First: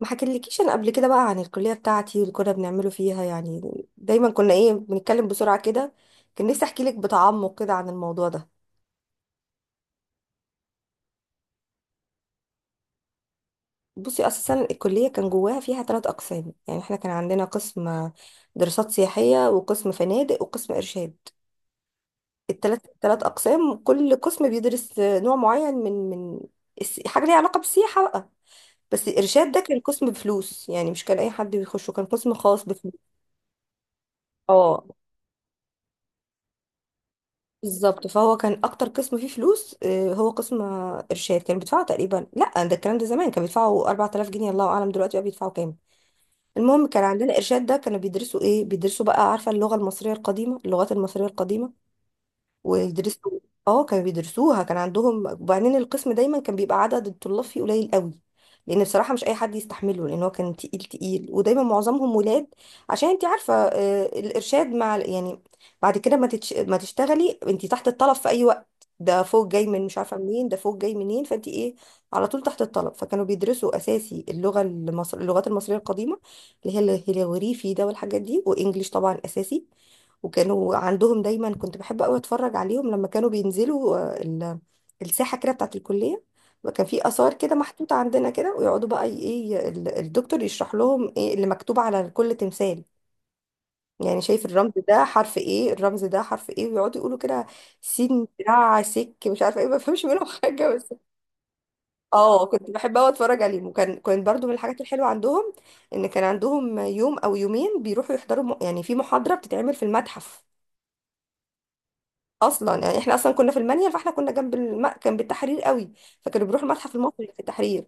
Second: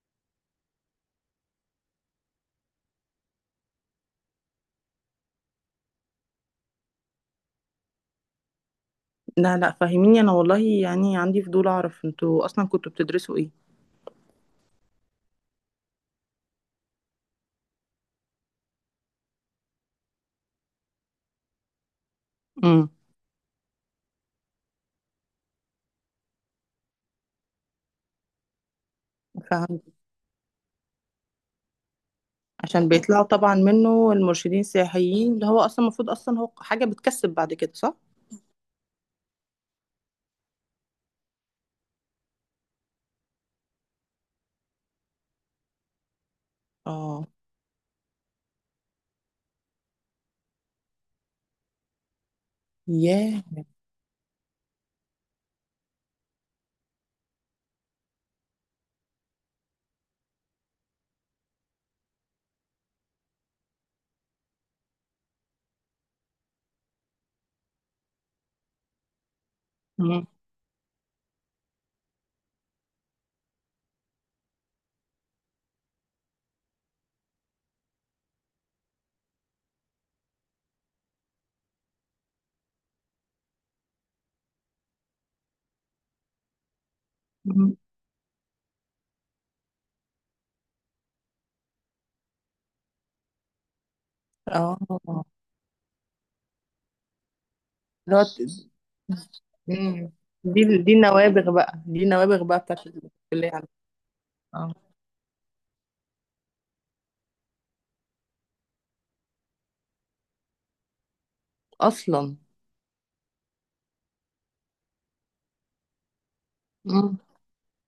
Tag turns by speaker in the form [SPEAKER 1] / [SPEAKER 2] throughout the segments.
[SPEAKER 1] ما حكيتلكيش انا قبل كده بقى عن الكليه بتاعتي واللي كنا بنعمله فيها يعني. دايما كنا ايه بنتكلم بسرعه كده. كان نفسي احكي لك بتعمق كده عن الموضوع ده.
[SPEAKER 2] لا لا، فاهميني. انا والله يعني عندي فضول اعرف انتوا اصلا كنتوا بتدرسوا ايه؟
[SPEAKER 1] بصي اساسا الكليه كان جواها فيها ثلاث اقسام، يعني احنا كان عندنا قسم دراسات سياحيه وقسم فنادق وقسم ارشاد. الثلاث
[SPEAKER 2] امم.
[SPEAKER 1] ثلاث اقسام، كل قسم بيدرس نوع معين من حاجه ليها علاقه بالسياحه بقى. بس الارشاد ده كان
[SPEAKER 2] فاهم.
[SPEAKER 1] قسم بفلوس، يعني مش كان اي حد بيخشه، كان قسم خاص
[SPEAKER 2] عشان
[SPEAKER 1] بفلوس.
[SPEAKER 2] بيطلعوا طبعا منه المرشدين
[SPEAKER 1] اه
[SPEAKER 2] السياحيين اللي هو اصلا المفروض اصلا هو حاجه بتكسب بعد كده، صح؟
[SPEAKER 1] بالظبط، فهو كان اكتر قسم فيه فلوس. هو قسم ارشاد كان بيدفعوا تقريبا، لا ده الكلام ده زمان كان بيدفعوا 4000 جنيه، الله اعلم دلوقتي بقى بيدفعوا كام. المهم كان
[SPEAKER 2] اه.
[SPEAKER 1] عندنا ارشاد ده، كانوا بيدرسوا ايه؟ بيدرسوا بقى، عارفه، اللغه المصريه القديمه، اللغات المصريه القديمه ويدرسوا.
[SPEAKER 2] ياه.
[SPEAKER 1] اه كانوا بيدرسوها، كان عندهم. وبعدين القسم دايما كان بيبقى عدد الطلاب فيه قليل قوي، لان بصراحه مش اي حد يستحمله، لان هو كان تقيل تقيل، ودايما معظمهم ولاد عشان انت عارفه الارشاد مع يعني بعد كده ما تشتغلي انت تحت الطلب في اي وقت. ده فوق جاي من مش عارفه
[SPEAKER 2] مم.
[SPEAKER 1] منين، ده فوق جاي منين، فانت ايه، على طول تحت الطلب. فكانوا بيدرسوا اساسي اللغات المصريه القديمه، اللي هي الهيروغليفي ده والحاجات دي، وانجليش طبعا اساسي. وكانوا عندهم دايما، كنت بحب قوي اتفرج عليهم لما كانوا بينزلوا الساحه كده بتاعت الكليه، وكان في اثار كده
[SPEAKER 2] مم.
[SPEAKER 1] محطوطه عندنا كده، ويقعدوا بقى الدكتور يشرح لهم ايه اللي مكتوب على كل تمثال. يعني شايف الرمز
[SPEAKER 2] اه.
[SPEAKER 1] ده حرف ايه، الرمز ده حرف ايه، ويقعدوا يقولوا كده
[SPEAKER 2] اللي هو
[SPEAKER 1] سين
[SPEAKER 2] ت-
[SPEAKER 1] دراع سك مش عارفه ايه، ما بفهمش
[SPEAKER 2] مم.
[SPEAKER 1] منهم حاجه
[SPEAKER 2] دي
[SPEAKER 1] بس.
[SPEAKER 2] دي النوابغ بقى دي النوابغ
[SPEAKER 1] اه
[SPEAKER 2] بقى
[SPEAKER 1] كنت
[SPEAKER 2] بتاعت
[SPEAKER 1] بحب قوي اتفرج
[SPEAKER 2] الكليه
[SPEAKER 1] عليهم.
[SPEAKER 2] عندك.
[SPEAKER 1] وكان برضو من
[SPEAKER 2] اه.
[SPEAKER 1] الحاجات الحلوه عندهم ان كان عندهم يوم او يومين بيروحوا يحضروا يعني في محاضره بتتعمل في المتحف.
[SPEAKER 2] اصلا.
[SPEAKER 1] اصلا يعني احنا اصلا كنا في المنيل، فاحنا كنا جنب كان بالتحرير قوي. فكانوا بيروحوا المتحف
[SPEAKER 2] مم.
[SPEAKER 1] المصري في التحرير.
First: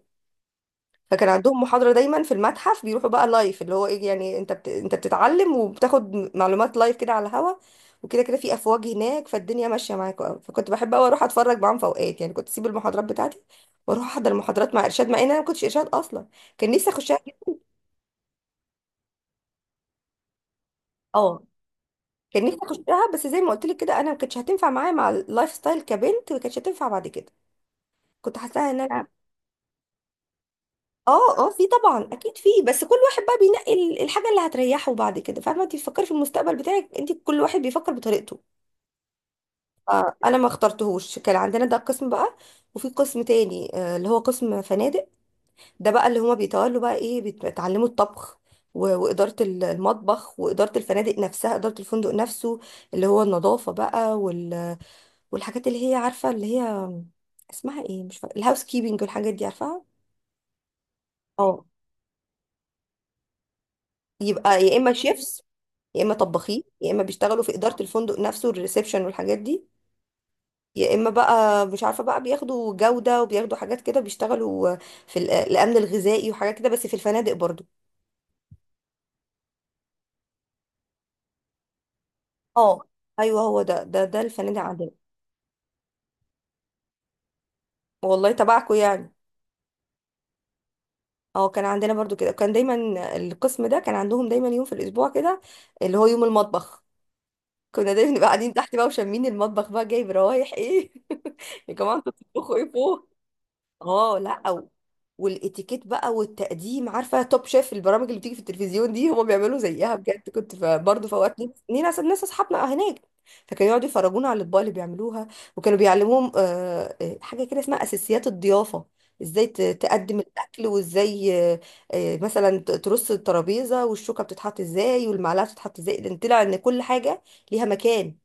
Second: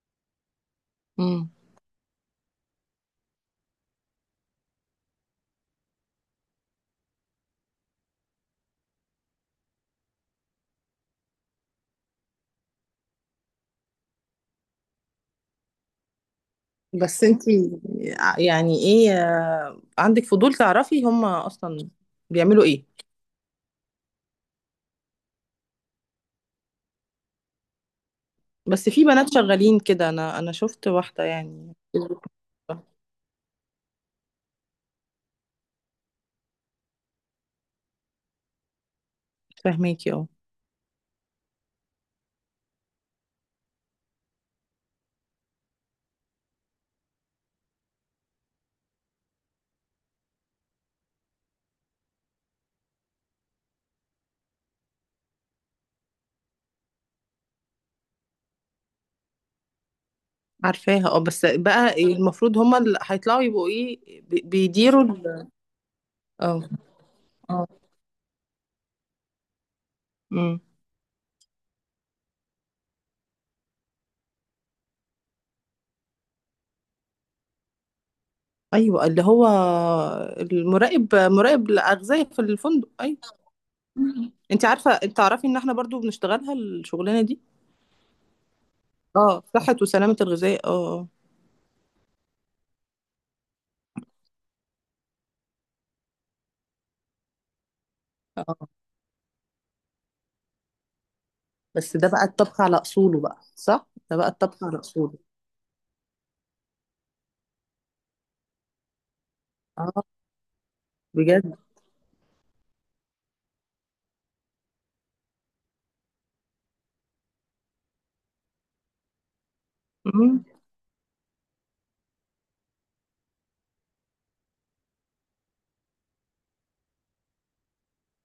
[SPEAKER 1] فكان
[SPEAKER 2] مم.
[SPEAKER 1] عندهم محاضره دايما في المتحف، بيروحوا بقى لايف، اللي هو ايه يعني، انت انت بتتعلم وبتاخد معلومات لايف كده على الهوا. وكده كده في افواج هناك، فالدنيا ماشيه معاك قوي، فكنت بحب قوي اروح اتفرج معاهم في اوقات. يعني كنت اسيب المحاضرات بتاعتي واروح احضر المحاضرات مع ارشاد، مع ان انا ما كنتش ارشاد اصلا. كان نفسي اخشها
[SPEAKER 2] بس
[SPEAKER 1] جدا.
[SPEAKER 2] انتي يعني ايه، عندك فضول تعرفي هم
[SPEAKER 1] اه
[SPEAKER 2] اصلا
[SPEAKER 1] كان نفسي
[SPEAKER 2] بيعملوا ايه؟
[SPEAKER 1] اخشها، بس زي ما قلت لك كده، انا ما كانتش هتنفع معايا مع اللايف ستايل كبنت، ما كانتش هتنفع بعد كده. كنت حاساها ان
[SPEAKER 2] بس في
[SPEAKER 1] انا.
[SPEAKER 2] بنات شغالين كده، انا شفت واحده
[SPEAKER 1] اه. في
[SPEAKER 2] يعني.
[SPEAKER 1] طبعا اكيد في، بس كل واحد بقى بينقي الحاجه اللي هتريحه بعد كده. فاهمه؟ انت بتفكري في المستقبل بتاعك، انت كل واحد بيفكر بطريقته.
[SPEAKER 2] فاهماكي. اه.
[SPEAKER 1] انا ما اخترتهوش، كان عندنا ده قسم بقى، وفي قسم تاني اللي هو قسم فنادق. ده بقى اللي هما بيتولوا بقى ايه، بيتعلموا الطبخ وإدارة المطبخ، وإدارة الفنادق نفسها، إدارة الفندق نفسه، اللي هو النظافة بقى والحاجات اللي هي، عارفة، اللي هي اسمها ايه، مش فاكرة، الهاوس كيبنج والحاجات دي، عارفاها.
[SPEAKER 2] عارفاها. اه. بس
[SPEAKER 1] اه
[SPEAKER 2] بقى المفروض هما اللي هيطلعوا، يبقوا ايه، بي-
[SPEAKER 1] يبقى يا إما
[SPEAKER 2] بيديروا
[SPEAKER 1] شيفس،
[SPEAKER 2] ال-
[SPEAKER 1] يا اما
[SPEAKER 2] اه.
[SPEAKER 1] طباخين، يا اما بيشتغلوا في
[SPEAKER 2] اه.
[SPEAKER 1] اداره الفندق نفسه، الريسبشن والحاجات دي.
[SPEAKER 2] امم.
[SPEAKER 1] يا اما بقى مش عارفه بقى، بياخدوا جوده وبياخدوا حاجات كده، بيشتغلوا في الامن الغذائي وحاجات كده، بس في الفنادق برضو.
[SPEAKER 2] ايوه اللي هو مراقب الاغذيه في
[SPEAKER 1] اه
[SPEAKER 2] الفندق، ايوه.
[SPEAKER 1] ايوه هو ده
[SPEAKER 2] مم.
[SPEAKER 1] الفنادق عندنا.
[SPEAKER 2] انت تعرفي ان احنا برضو بنشتغلها الشغلانه دي.
[SPEAKER 1] والله تبعكم يعني.
[SPEAKER 2] اه، صحه وسلامه الغذاء. اه.
[SPEAKER 1] اه كان عندنا برضو كده، كان دايما القسم ده كان عندهم دايما يوم في الاسبوع كده، اللي هو يوم المطبخ. كنا دايما نبقى
[SPEAKER 2] اه.
[SPEAKER 1] قاعدين
[SPEAKER 2] آه.
[SPEAKER 1] تحت بقى وشامين المطبخ بقى، جايب روايح ايه يا جماعه
[SPEAKER 2] بس ده
[SPEAKER 1] انتوا
[SPEAKER 2] بقى
[SPEAKER 1] بتطبخوا
[SPEAKER 2] الطبخ
[SPEAKER 1] ايه
[SPEAKER 2] على
[SPEAKER 1] فوق؟
[SPEAKER 2] اصوله، بقى صح؟ ده
[SPEAKER 1] اه
[SPEAKER 2] بقى
[SPEAKER 1] لا.
[SPEAKER 2] الطبخ
[SPEAKER 1] أو
[SPEAKER 2] على اصوله.
[SPEAKER 1] والاتيكيت بقى والتقديم، عارفه توب شيف، البرامج اللي بتيجي في التلفزيون دي، هما بيعملوا زيها
[SPEAKER 2] اه.
[SPEAKER 1] بجد. كنت برضه في اوقات لينا
[SPEAKER 2] بجد.
[SPEAKER 1] ناس، اصحابنا هناك، فكانوا يقعدوا يفرجونا على الاطباق اللي بيعملوها. وكانوا بيعلموهم حاجه كده اسمها اساسيات الضيافه. ازاي تقدم الاكل، وازاي مثلا ترص الترابيزه، والشوكه بتتحط ازاي، والمعلقه بتتحط ازاي، لان طلع ان كل حاجه ليها مكان،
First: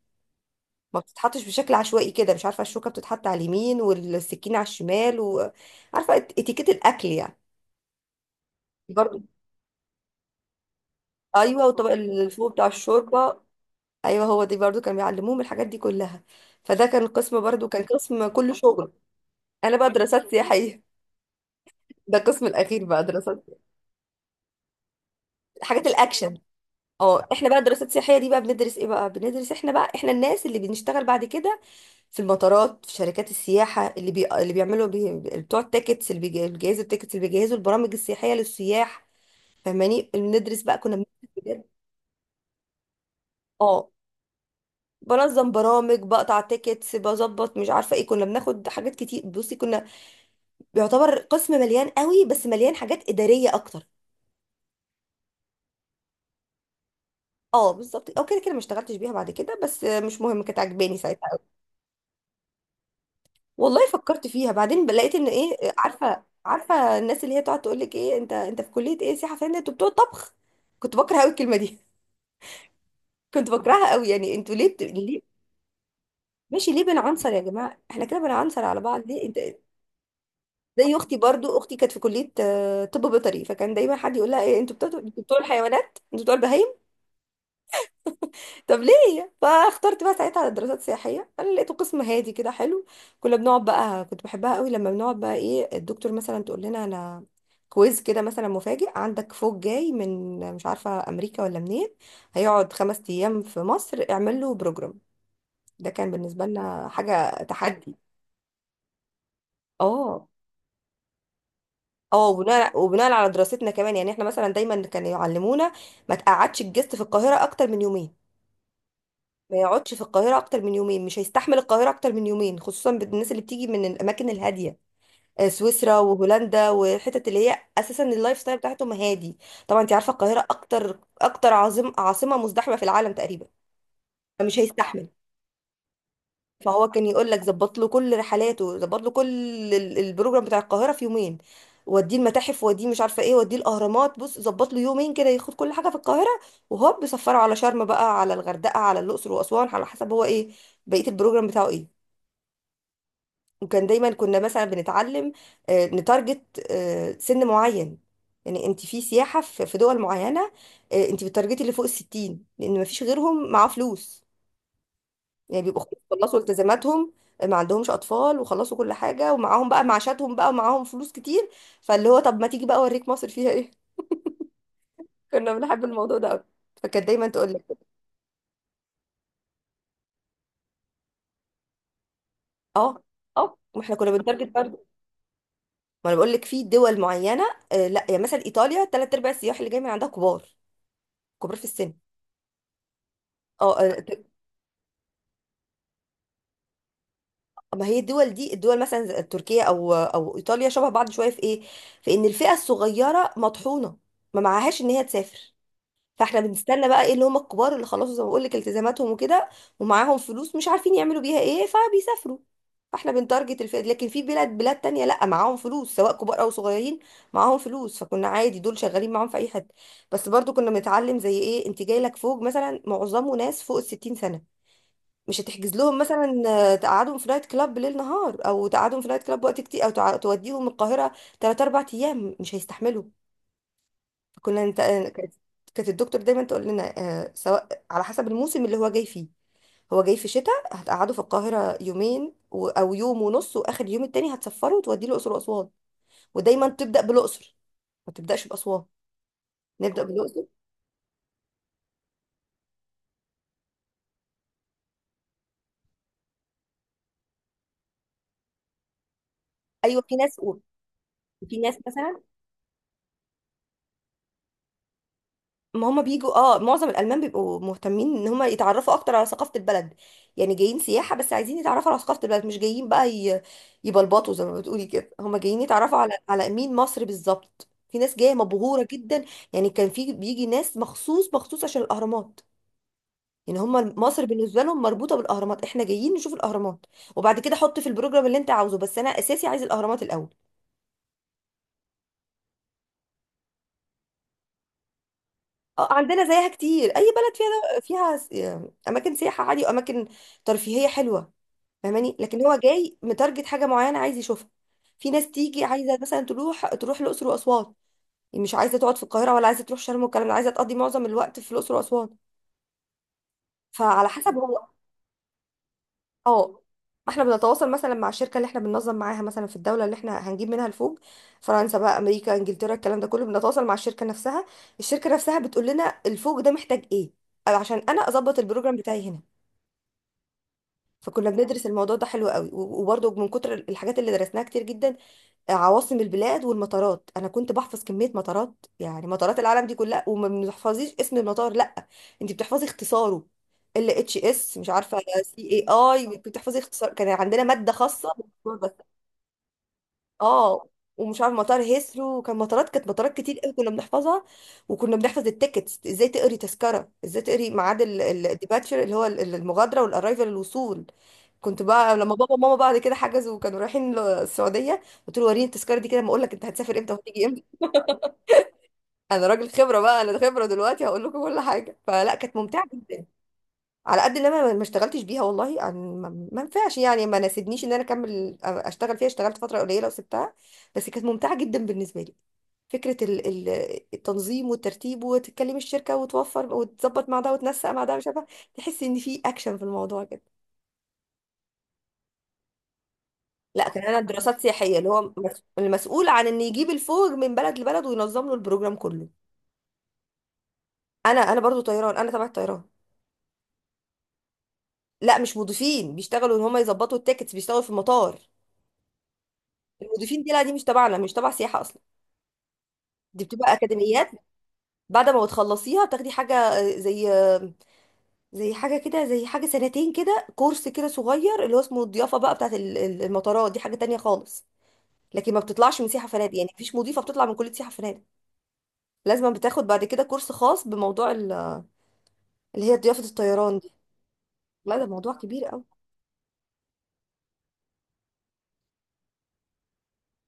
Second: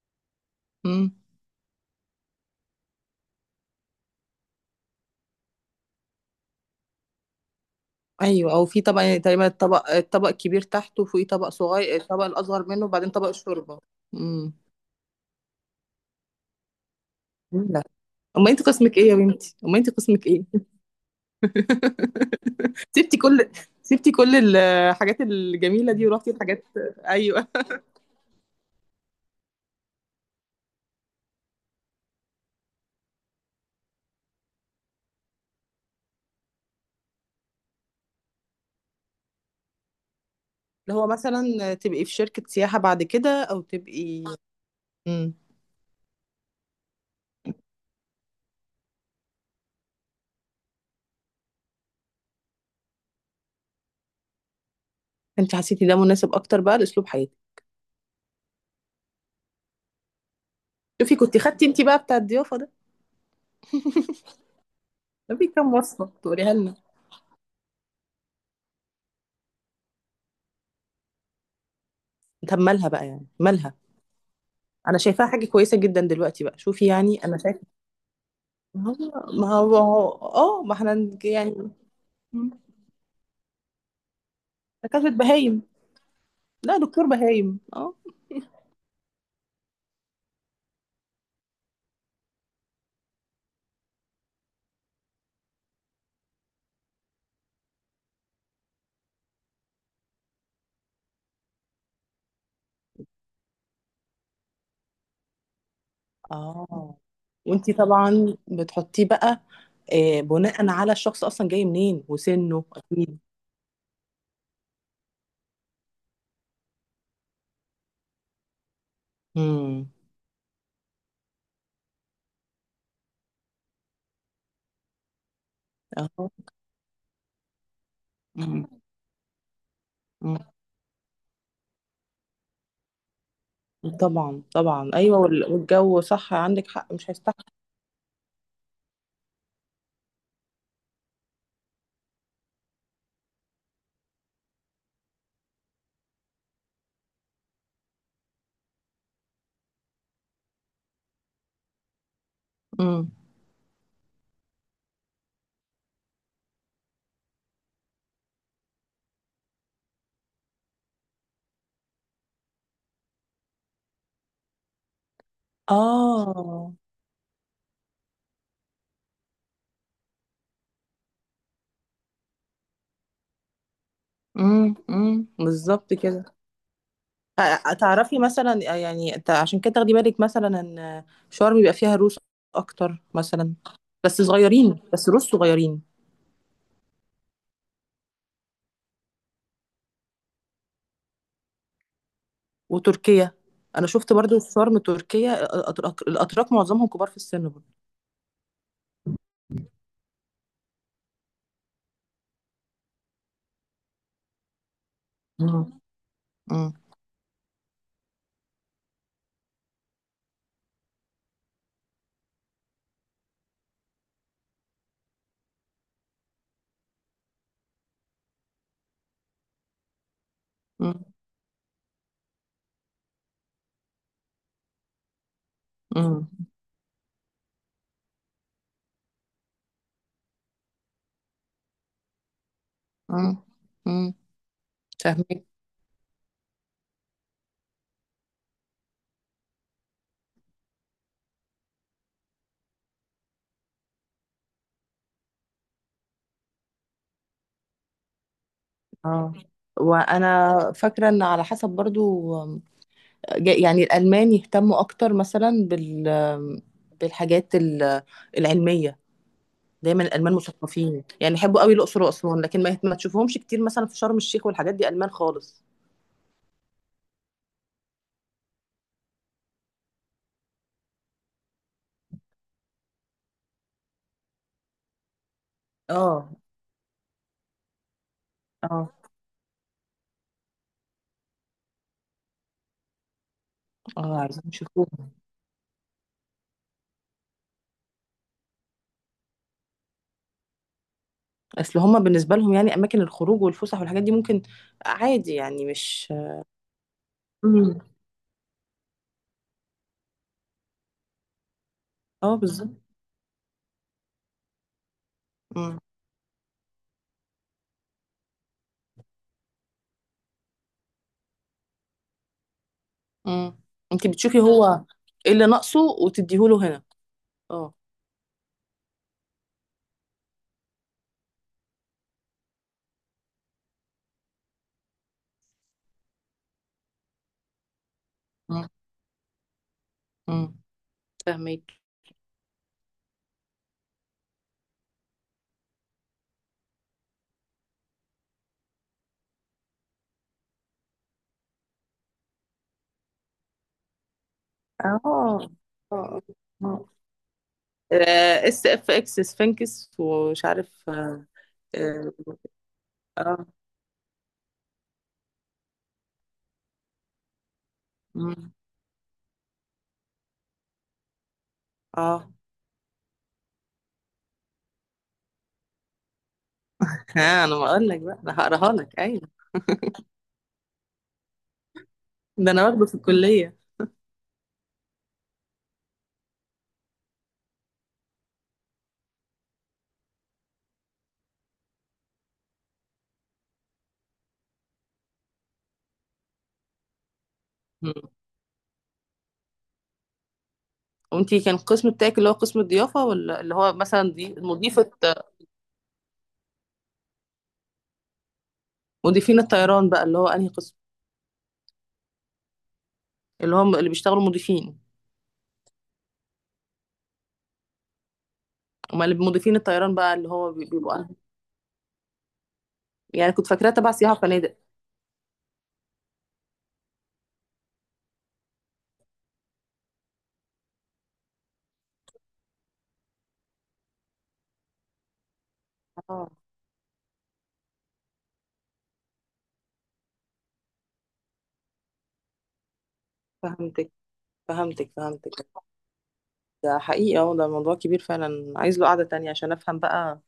[SPEAKER 1] ما
[SPEAKER 2] امم.
[SPEAKER 1] بتتحطش بشكل عشوائي كده. مش عارفه، الشوكه بتتحط على اليمين والسكينه على الشمال، وعارفه اتيكيت الاكل يعني.
[SPEAKER 2] ايوه، او في طبق يعني
[SPEAKER 1] برضو
[SPEAKER 2] تقريبا، الطبق الكبير تحته، وفوقيه طبق
[SPEAKER 1] ايوه، وطبق
[SPEAKER 2] صغير، الطبق
[SPEAKER 1] الفوق بتاع
[SPEAKER 2] الاصغر منه، وبعدين طبق
[SPEAKER 1] الشوربه.
[SPEAKER 2] الشوربه.
[SPEAKER 1] ايوه هو
[SPEAKER 2] امم.
[SPEAKER 1] دي، برضو كانوا بيعلموهم الحاجات دي كلها. فده كان قسم برضو،
[SPEAKER 2] لا،
[SPEAKER 1] كان قسم
[SPEAKER 2] امال
[SPEAKER 1] كله
[SPEAKER 2] انت
[SPEAKER 1] شغل.
[SPEAKER 2] قسمك ايه يا بنتي؟ امال
[SPEAKER 1] انا بقى
[SPEAKER 2] انت قسمك
[SPEAKER 1] دراسات
[SPEAKER 2] ايه؟
[SPEAKER 1] سياحيه، ده القسم الاخير بقى،
[SPEAKER 2] سبتي
[SPEAKER 1] دراسات.
[SPEAKER 2] كل سبتي كل الحاجات
[SPEAKER 1] حاجات
[SPEAKER 2] الجميله دي، ورحتي
[SPEAKER 1] الاكشن.
[SPEAKER 2] الحاجات.
[SPEAKER 1] اه
[SPEAKER 2] ايوه
[SPEAKER 1] احنا بقى دراسات سياحيه دي بقى بندرس ايه، بقى بندرس، احنا بقى احنا الناس اللي بنشتغل بعد كده في المطارات، في شركات السياحة، اللي اللي بتوع التيكتس، اللي الجهاز التيكتس، اللي بيجهزوا البرامج السياحية للسياح. فاهماني؟ بندرس بقى، كنا
[SPEAKER 2] اللي هو
[SPEAKER 1] بندرس بجد.
[SPEAKER 2] مثلا تبقي في شركه سياحه بعد كده، او
[SPEAKER 1] اه
[SPEAKER 2] تبقي. امم.
[SPEAKER 1] بنظم برامج، بقطع تيكتس بظبط، مش عارفة ايه، كنا بناخد حاجات كتير. بصي كنا بيعتبر قسم مليان قوي، بس مليان حاجات إدارية اكتر.
[SPEAKER 2] انت حسيتي ده مناسب اكتر بقى لاسلوب حياتك؟
[SPEAKER 1] اه بالظبط، او كده كده ما اشتغلتش بيها بعد كده، بس مش مهم، كانت عجباني
[SPEAKER 2] شوفي،
[SPEAKER 1] ساعتها.
[SPEAKER 2] كنت خدتي انت بقى بتاع الضيافه ده؟
[SPEAKER 1] والله فكرت فيها بعدين لقيت ان
[SPEAKER 2] ده في
[SPEAKER 1] ايه،
[SPEAKER 2] كام وصفه
[SPEAKER 1] عارفه،
[SPEAKER 2] تقوليها لنا؟
[SPEAKER 1] الناس اللي هي تقعد تقول لك ايه، انت انت في كليه ايه؟ سياحه فنيه، انتوا بتوع طبخ. كنت بكره قوي الكلمه دي.
[SPEAKER 2] طب مالها بقى، يعني
[SPEAKER 1] كنت
[SPEAKER 2] مالها.
[SPEAKER 1] بكرهها قوي، يعني انتوا
[SPEAKER 2] انا شايفاها
[SPEAKER 1] ليه.
[SPEAKER 2] حاجه كويسه جدا دلوقتي بقى،
[SPEAKER 1] ماشي ليه
[SPEAKER 2] شوفي يعني،
[SPEAKER 1] بنعنصر
[SPEAKER 2] انا
[SPEAKER 1] يا
[SPEAKER 2] شايفه.
[SPEAKER 1] جماعه، احنا كده بنعنصر على
[SPEAKER 2] ما
[SPEAKER 1] بعض ليه؟
[SPEAKER 2] هو
[SPEAKER 1] انت
[SPEAKER 2] ما هو هو- اه، ما احنا
[SPEAKER 1] زي اختي برضو،
[SPEAKER 2] يعني.
[SPEAKER 1] اختي كانت في كليه
[SPEAKER 2] م.
[SPEAKER 1] طب بيطري، فكان دايما حد يقول لها ايه،
[SPEAKER 2] دكاترة
[SPEAKER 1] انتوا بتوع
[SPEAKER 2] بهايم.
[SPEAKER 1] الحيوانات، انتوا بتوع
[SPEAKER 2] لا،
[SPEAKER 1] البهايم.
[SPEAKER 2] دكتور بهايم، اه.
[SPEAKER 1] طب ليه؟ فاخترت بقى ساعتها على دراسات سياحيه، انا لقيته قسم هادي كده حلو. كنا بنقعد بقى، كنت بحبها قوي لما بنقعد بقى ايه، الدكتور مثلا تقول لنا، انا كويز كده مثلا مفاجئ عندك، فوق جاي من مش عارفه امريكا ولا منين، هيقعد خمس ايام في مصر، اعمل له بروجرام. ده كان بالنسبه لنا
[SPEAKER 2] اه،
[SPEAKER 1] حاجه
[SPEAKER 2] وانتي
[SPEAKER 1] تحدي.
[SPEAKER 2] طبعا بتحطيه بقى،
[SPEAKER 1] اه.
[SPEAKER 2] بناء على الشخص اصلا جاي منين،
[SPEAKER 1] اه
[SPEAKER 2] وسنه
[SPEAKER 1] وبناء
[SPEAKER 2] اكيد.
[SPEAKER 1] على دراستنا كمان. يعني احنا مثلا دايما كانوا يعلمونا ما تقعدش الجست في القاهره اكتر من يومين، ما
[SPEAKER 2] امم.
[SPEAKER 1] يقعدش في القاهرة أكتر من يومين، مش هيستحمل القاهرة أكتر من يومين، خصوصا بالناس اللي بتيجي من الأماكن الهادية، سويسرا
[SPEAKER 2] اه.
[SPEAKER 1] وهولندا والحتت اللي هي أساسا اللايف ستايل
[SPEAKER 2] مم.
[SPEAKER 1] بتاعتهم هادي. طبعا أنت عارفة
[SPEAKER 2] مم.
[SPEAKER 1] القاهرة أكتر، عاصمة مزدحمة في العالم تقريبا.
[SPEAKER 2] طبعا
[SPEAKER 1] فمش
[SPEAKER 2] طبعا،
[SPEAKER 1] هيستحمل.
[SPEAKER 2] ايوه. والجو صح، عندك
[SPEAKER 1] فهو
[SPEAKER 2] حق،
[SPEAKER 1] كان
[SPEAKER 2] مش
[SPEAKER 1] يقول لك
[SPEAKER 2] هيستحمل.
[SPEAKER 1] ظبط له كل رحلاته، ظبط له كل البروجرام بتاع القاهره في يومين، وديه المتاحف، وديه مش عارفه ايه، وديه الاهرامات. بص ظبط له يومين كده ياخد كل حاجه في القاهره، وهوب بيسفره على شرم بقى، على الغردقه، على الاقصر واسوان، على حسب هو ايه بقيه البروجرام بتاعه ايه.
[SPEAKER 2] امم.
[SPEAKER 1] وكان دايما كنا مثلا بنتعلم نتارجت سن معين. يعني انت في سياحه في دول معينه، انت بتارجتي اللي فوق الستين، لان مفيش غيرهم معاه فلوس. يعني بيبقوا خلاص، خلصوا
[SPEAKER 2] اه.
[SPEAKER 1] التزاماتهم، ما عندهمش اطفال وخلصوا كل حاجه، ومعاهم بقى معاشاتهم بقى، ومعاهم فلوس كتير. فاللي هو طب ما تيجي بقى اوريك مصر فيها ايه.
[SPEAKER 2] امم. امم،
[SPEAKER 1] كنا بنحب
[SPEAKER 2] بالظبط
[SPEAKER 1] الموضوع ده
[SPEAKER 2] كده.
[SPEAKER 1] قوي. فكانت دايما تقول لك.
[SPEAKER 2] تعرفي مثلا، يعني انت عشان كده تاخدي بالك مثلا ان شرم بيبقى فيها روس
[SPEAKER 1] اه
[SPEAKER 2] اكتر مثلا.
[SPEAKER 1] اه واحنا كنا
[SPEAKER 2] بس
[SPEAKER 1] بنتارجت
[SPEAKER 2] صغيرين،
[SPEAKER 1] برضه.
[SPEAKER 2] بس روس صغيرين.
[SPEAKER 1] ما انا بقول لك في دول معينه. آه لا يعني مثلا ايطاليا ثلاث ارباع السياح اللي جاي من عندها كبار، كبار في السن.
[SPEAKER 2] وتركيا.
[SPEAKER 1] اه
[SPEAKER 2] انا شفت برضو في شرم تركيا، الأتراك، معظمهم كبار في السن برضو.
[SPEAKER 1] ما هي الدول دي، الدول مثلا زي تركيا او ايطاليا، شبه بعض شويه في ايه، في ان الفئه الصغيره مطحونه، ما معهاش ان هي تسافر.
[SPEAKER 2] مم.
[SPEAKER 1] فاحنا
[SPEAKER 2] مم.
[SPEAKER 1] بنستنى بقى ايه، اللي هم الكبار اللي خلصوا زي ما بقول لك التزاماتهم وكده، ومعاهم فلوس مش عارفين يعملوا بيها ايه، فبيسافروا. فاحنا بنتارجت الفئة دي. لكن في بلاد تانية، لا معاهم فلوس سواء كبار او صغيرين، معاهم فلوس، فكنا عادي دول شغالين معاهم في اي حد. بس برضو كنا
[SPEAKER 2] مم.
[SPEAKER 1] بنتعلم زي ايه، انت جاي لك فوق مثلا معظمه ناس فوق الستين سنة، مش هتحجز لهم
[SPEAKER 2] مم.
[SPEAKER 1] مثلا تقعدهم في نايت كلاب بالليل نهار، او تقعدهم في نايت كلاب وقت كتير، او توديهم القاهرة 3 4 ايام مش هيستحملوا.
[SPEAKER 2] مم. مم.
[SPEAKER 1] كنا انت
[SPEAKER 2] فاهمك.
[SPEAKER 1] كانت الدكتور دايما تقول لنا سواء على حسب الموسم اللي هو جاي فيه. هو جاي في شتاء، هتقعده في القاهرة يومين او يوم ونص، واخر يوم التاني هتسفره وتوديه الاقصر واسوان. ودايما تبدا بالاقصر، ما تبداش باسوان،
[SPEAKER 2] اه،
[SPEAKER 1] نبدا بالاقصر.
[SPEAKER 2] وانا فاكره ان على حسب برضو. يعني الالمان يهتموا اكتر مثلا بالحاجات العلميه.
[SPEAKER 1] ايوه
[SPEAKER 2] دايما
[SPEAKER 1] في
[SPEAKER 2] الالمان
[SPEAKER 1] ناس وفي
[SPEAKER 2] مثقفين، يعني يحبوا قوي
[SPEAKER 1] ناس
[SPEAKER 2] الاقصر
[SPEAKER 1] مثلا.
[SPEAKER 2] واسوان، لكن ما تشوفهمش كتير مثلا في شرم الشيخ والحاجات دي، المان خالص.
[SPEAKER 1] ما هما بيجوا اه، معظم الالمان بيبقوا مهتمين ان هما يتعرفوا اكتر على ثقافه البلد. يعني جايين سياحه بس عايزين يتعرفوا على ثقافه البلد، مش جايين بقى يبلبطوا زي ما بتقولي كده، هما جايين يتعرفوا على
[SPEAKER 2] اه.
[SPEAKER 1] مين مصر بالظبط. في ناس جايه
[SPEAKER 2] اه.
[SPEAKER 1] مبهوره جدا، يعني كان في بيجي ناس مخصوص مخصوص عشان الاهرامات. يعني هما
[SPEAKER 2] اه،
[SPEAKER 1] مصر
[SPEAKER 2] عايزين
[SPEAKER 1] بالنسبه لهم
[SPEAKER 2] يشوفوها.
[SPEAKER 1] مربوطه بالاهرامات، احنا جايين نشوف الاهرامات وبعد كده حط في البروجرام اللي انت عاوزه، بس انا اساسي عايز الاهرامات الاول.
[SPEAKER 2] اصل هما بالنسبه لهم يعني اماكن الخروج والفسح والحاجات دي ممكن، عادي يعني،
[SPEAKER 1] اه
[SPEAKER 2] مش.
[SPEAKER 1] عندنا زيها كتير، اي بلد
[SPEAKER 2] امم.
[SPEAKER 1] فيها اماكن سياحه عادي واماكن ترفيهيه حلوه. فاهماني؟
[SPEAKER 2] اه،
[SPEAKER 1] لكن هو
[SPEAKER 2] بالظبط.
[SPEAKER 1] جاي متارجت حاجه معينه عايز يشوفها. في ناس تيجي
[SPEAKER 2] امم.
[SPEAKER 1] عايزه مثلا تروح الاقصر واسوان، يعني مش عايزه تقعد في القاهره ولا عايزه تروح شرم والكلام ده، عايزه تقضي معظم الوقت في الاقصر واسوان.
[SPEAKER 2] امم. انت
[SPEAKER 1] فعلى حسب
[SPEAKER 2] بتشوفي
[SPEAKER 1] هو.
[SPEAKER 2] هو ايه اللي ناقصه
[SPEAKER 1] اه
[SPEAKER 2] وتديهوله هنا.
[SPEAKER 1] احنا بنتواصل
[SPEAKER 2] اه.
[SPEAKER 1] مثلا مع الشركه اللي احنا بننظم معاها، مثلا في الدوله اللي احنا هنجيب منها الفوج، فرنسا بقى، امريكا، انجلترا، الكلام ده كله، بنتواصل مع الشركه نفسها، الشركه نفسها بتقول لنا الفوج ده محتاج ايه، أو عشان انا اظبط
[SPEAKER 2] امم.
[SPEAKER 1] البروجرام بتاعي هنا.
[SPEAKER 2] امم.
[SPEAKER 1] فكنا بندرس
[SPEAKER 2] فاهمك.
[SPEAKER 1] الموضوع ده حلو قوي. وبرضه من كتر الحاجات اللي درسناها كتير جدا، عواصم البلاد والمطارات. انا كنت بحفظ كميه مطارات، يعني مطارات العالم دي كلها. وما بتحفظيش اسم المطار، لا انت بتحفظي اختصاره. ال اتش اس، مش عارفه،
[SPEAKER 2] اه.
[SPEAKER 1] سي اي اي،
[SPEAKER 2] اه.
[SPEAKER 1] بتحفظي
[SPEAKER 2] اه.
[SPEAKER 1] اختصار. كان عندنا ماده خاصه
[SPEAKER 2] اس
[SPEAKER 1] بالموضوع
[SPEAKER 2] اف
[SPEAKER 1] ده.
[SPEAKER 2] اكس سفنكس، ومش
[SPEAKER 1] اه
[SPEAKER 2] عارف.
[SPEAKER 1] ومش
[SPEAKER 2] اه.
[SPEAKER 1] عارف مطار
[SPEAKER 2] اه.
[SPEAKER 1] هيثرو، وكان مطارات، مطارات كتير
[SPEAKER 2] آه،
[SPEAKER 1] قوي كنا بنحفظها. وكنا بنحفظ التيكتس ازاي، تقري تذكره ازاي، تقري ميعاد
[SPEAKER 2] مم.
[SPEAKER 1] الديباتشر اللي هو المغادره، والارايفل الوصول. كنت بقى لما
[SPEAKER 2] آه.
[SPEAKER 1] بابا وماما بعد كده حجزوا وكانوا رايحين السعوديه، قلت له وريني التذكره دي كده ما اقول لك انت هتسافر امتى وهتيجي امتى.
[SPEAKER 2] ها، انا بقول لك بقى انا هقراها لك،
[SPEAKER 1] انا
[SPEAKER 2] ايوه.
[SPEAKER 1] راجل خبره بقى، انا خبره دلوقتي هقول لكم كل حاجه. فلا كانت
[SPEAKER 2] ده
[SPEAKER 1] ممتعه
[SPEAKER 2] انا واخده في
[SPEAKER 1] جدا،
[SPEAKER 2] الكليه.
[SPEAKER 1] على قد ان انا ما اشتغلتش بيها والله. ما ينفعش يعني، ما ناسبنيش ان انا اكمل اشتغل فيها. اشتغلت فتره قليله وسبتها، بس كانت ممتعه جدا بالنسبه لي. فكره التنظيم والترتيب، وتتكلم الشركه وتوفر وتظبط مع ده وتنسق مع
[SPEAKER 2] مم.
[SPEAKER 1] ده، مش عارفه، تحس ان في اكشن في الموضوع كده.
[SPEAKER 2] وانتي كان القسم بتاعك اللي هو قسم الضيافه، ولا اللي
[SPEAKER 1] لا
[SPEAKER 2] هو
[SPEAKER 1] كان انا
[SPEAKER 2] مثلا دي
[SPEAKER 1] دراسات سياحيه، اللي
[SPEAKER 2] مضيفه؟
[SPEAKER 1] هو المسؤول عن ان يجيب الفوج من بلد لبلد وينظم له البروجرام كله.
[SPEAKER 2] مضيفين الطيران بقى اللي هو انهي قسم؟
[SPEAKER 1] انا برضو طيران، انا تبع الطيران.
[SPEAKER 2] اللي هم اللي بيشتغلوا مضيفين.
[SPEAKER 1] لا مش مضيفين، بيشتغلوا ان هم يظبطوا التيكتس، بيشتغلوا في المطار.
[SPEAKER 2] امال اللي مضيفين الطيران بقى
[SPEAKER 1] المضيفين
[SPEAKER 2] اللي
[SPEAKER 1] دي لا، دي
[SPEAKER 2] هو
[SPEAKER 1] مش
[SPEAKER 2] بيبقوا
[SPEAKER 1] تبعنا،
[SPEAKER 2] أنهي؟
[SPEAKER 1] مش تبع سياحه اصلا، دي
[SPEAKER 2] يعني كنت
[SPEAKER 1] بتبقى
[SPEAKER 2] فاكراه تبع
[SPEAKER 1] اكاديميات.
[SPEAKER 2] سياحه وفنادق.
[SPEAKER 1] بعد ما بتخلصيها بتاخدي حاجه زي حاجه كده، زي حاجه سنتين كده، كورس كده صغير، اللي هو اسمه الضيافه بقى بتاعت المطارات، دي حاجه تانية خالص. لكن ما بتطلعش من سياحه
[SPEAKER 2] اه.
[SPEAKER 1] فنادق، يعني مفيش مضيفه بتطلع من كليه سياحه فنادق، لازم بتاخد بعد كده كورس خاص بموضوع اللي هي ضيافه الطيران دي.
[SPEAKER 2] فهمتك.
[SPEAKER 1] لا ده
[SPEAKER 2] فهمتك.
[SPEAKER 1] موضوع
[SPEAKER 2] فهمتك.
[SPEAKER 1] كبير قوي.
[SPEAKER 2] ده حقيقي، اه، ده موضوع كبير فعلا، عايز له قعده تانية عشان افهم بقى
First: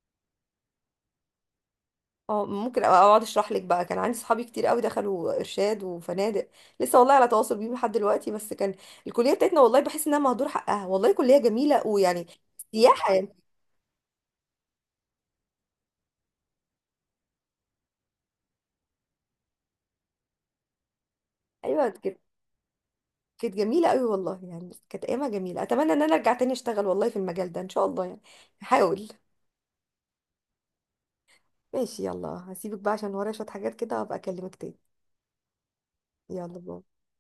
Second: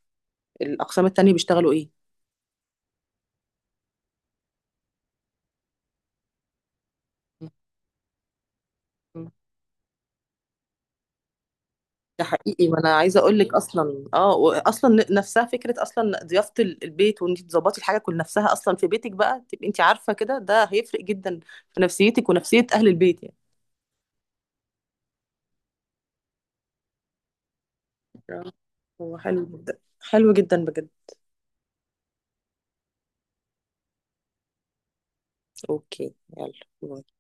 [SPEAKER 2] الاقسام التانية بيشتغلوا ايه.
[SPEAKER 1] اه ممكن أبقى اقعد اشرح لك بقى. كان عندي صحابي كتير قوي دخلوا ارشاد وفنادق، لسه والله على تواصل بيهم لحد دلوقتي. بس كان
[SPEAKER 2] مم.
[SPEAKER 1] الكليه بتاعتنا والله بحس انها مهدور حقها، والله كليه جميله
[SPEAKER 2] ده
[SPEAKER 1] ويعني
[SPEAKER 2] حقيقي، وانا
[SPEAKER 1] سياحه
[SPEAKER 2] عايزه
[SPEAKER 1] يعني.
[SPEAKER 2] اقول لك، اصلا نفسها فكره اصلا، ضيافه البيت، وان انت تظبطي الحاجه كل نفسها اصلا في بيتك، بقى تبقي انت عارفه كده ده هيفرق جدا في
[SPEAKER 1] ايوه كانت،
[SPEAKER 2] نفسيتك ونفسيه اهل البيت، يعني.
[SPEAKER 1] كانت جميله قوي والله، يعني كانت ايامها جميله. اتمنى ان انا ارجع تاني اشتغل والله في المجال ده ان شاء الله يعني،
[SPEAKER 2] آه،
[SPEAKER 1] هحاول.
[SPEAKER 2] هو حلو جدا، حلو جدا، بجد.
[SPEAKER 1] ماشي يلا، هسيبك بقى عشان ورايا شويه حاجات كده، وابقى اكلمك تاني.
[SPEAKER 2] اوكي، يلا.
[SPEAKER 1] يلا باي.
[SPEAKER 2] باي.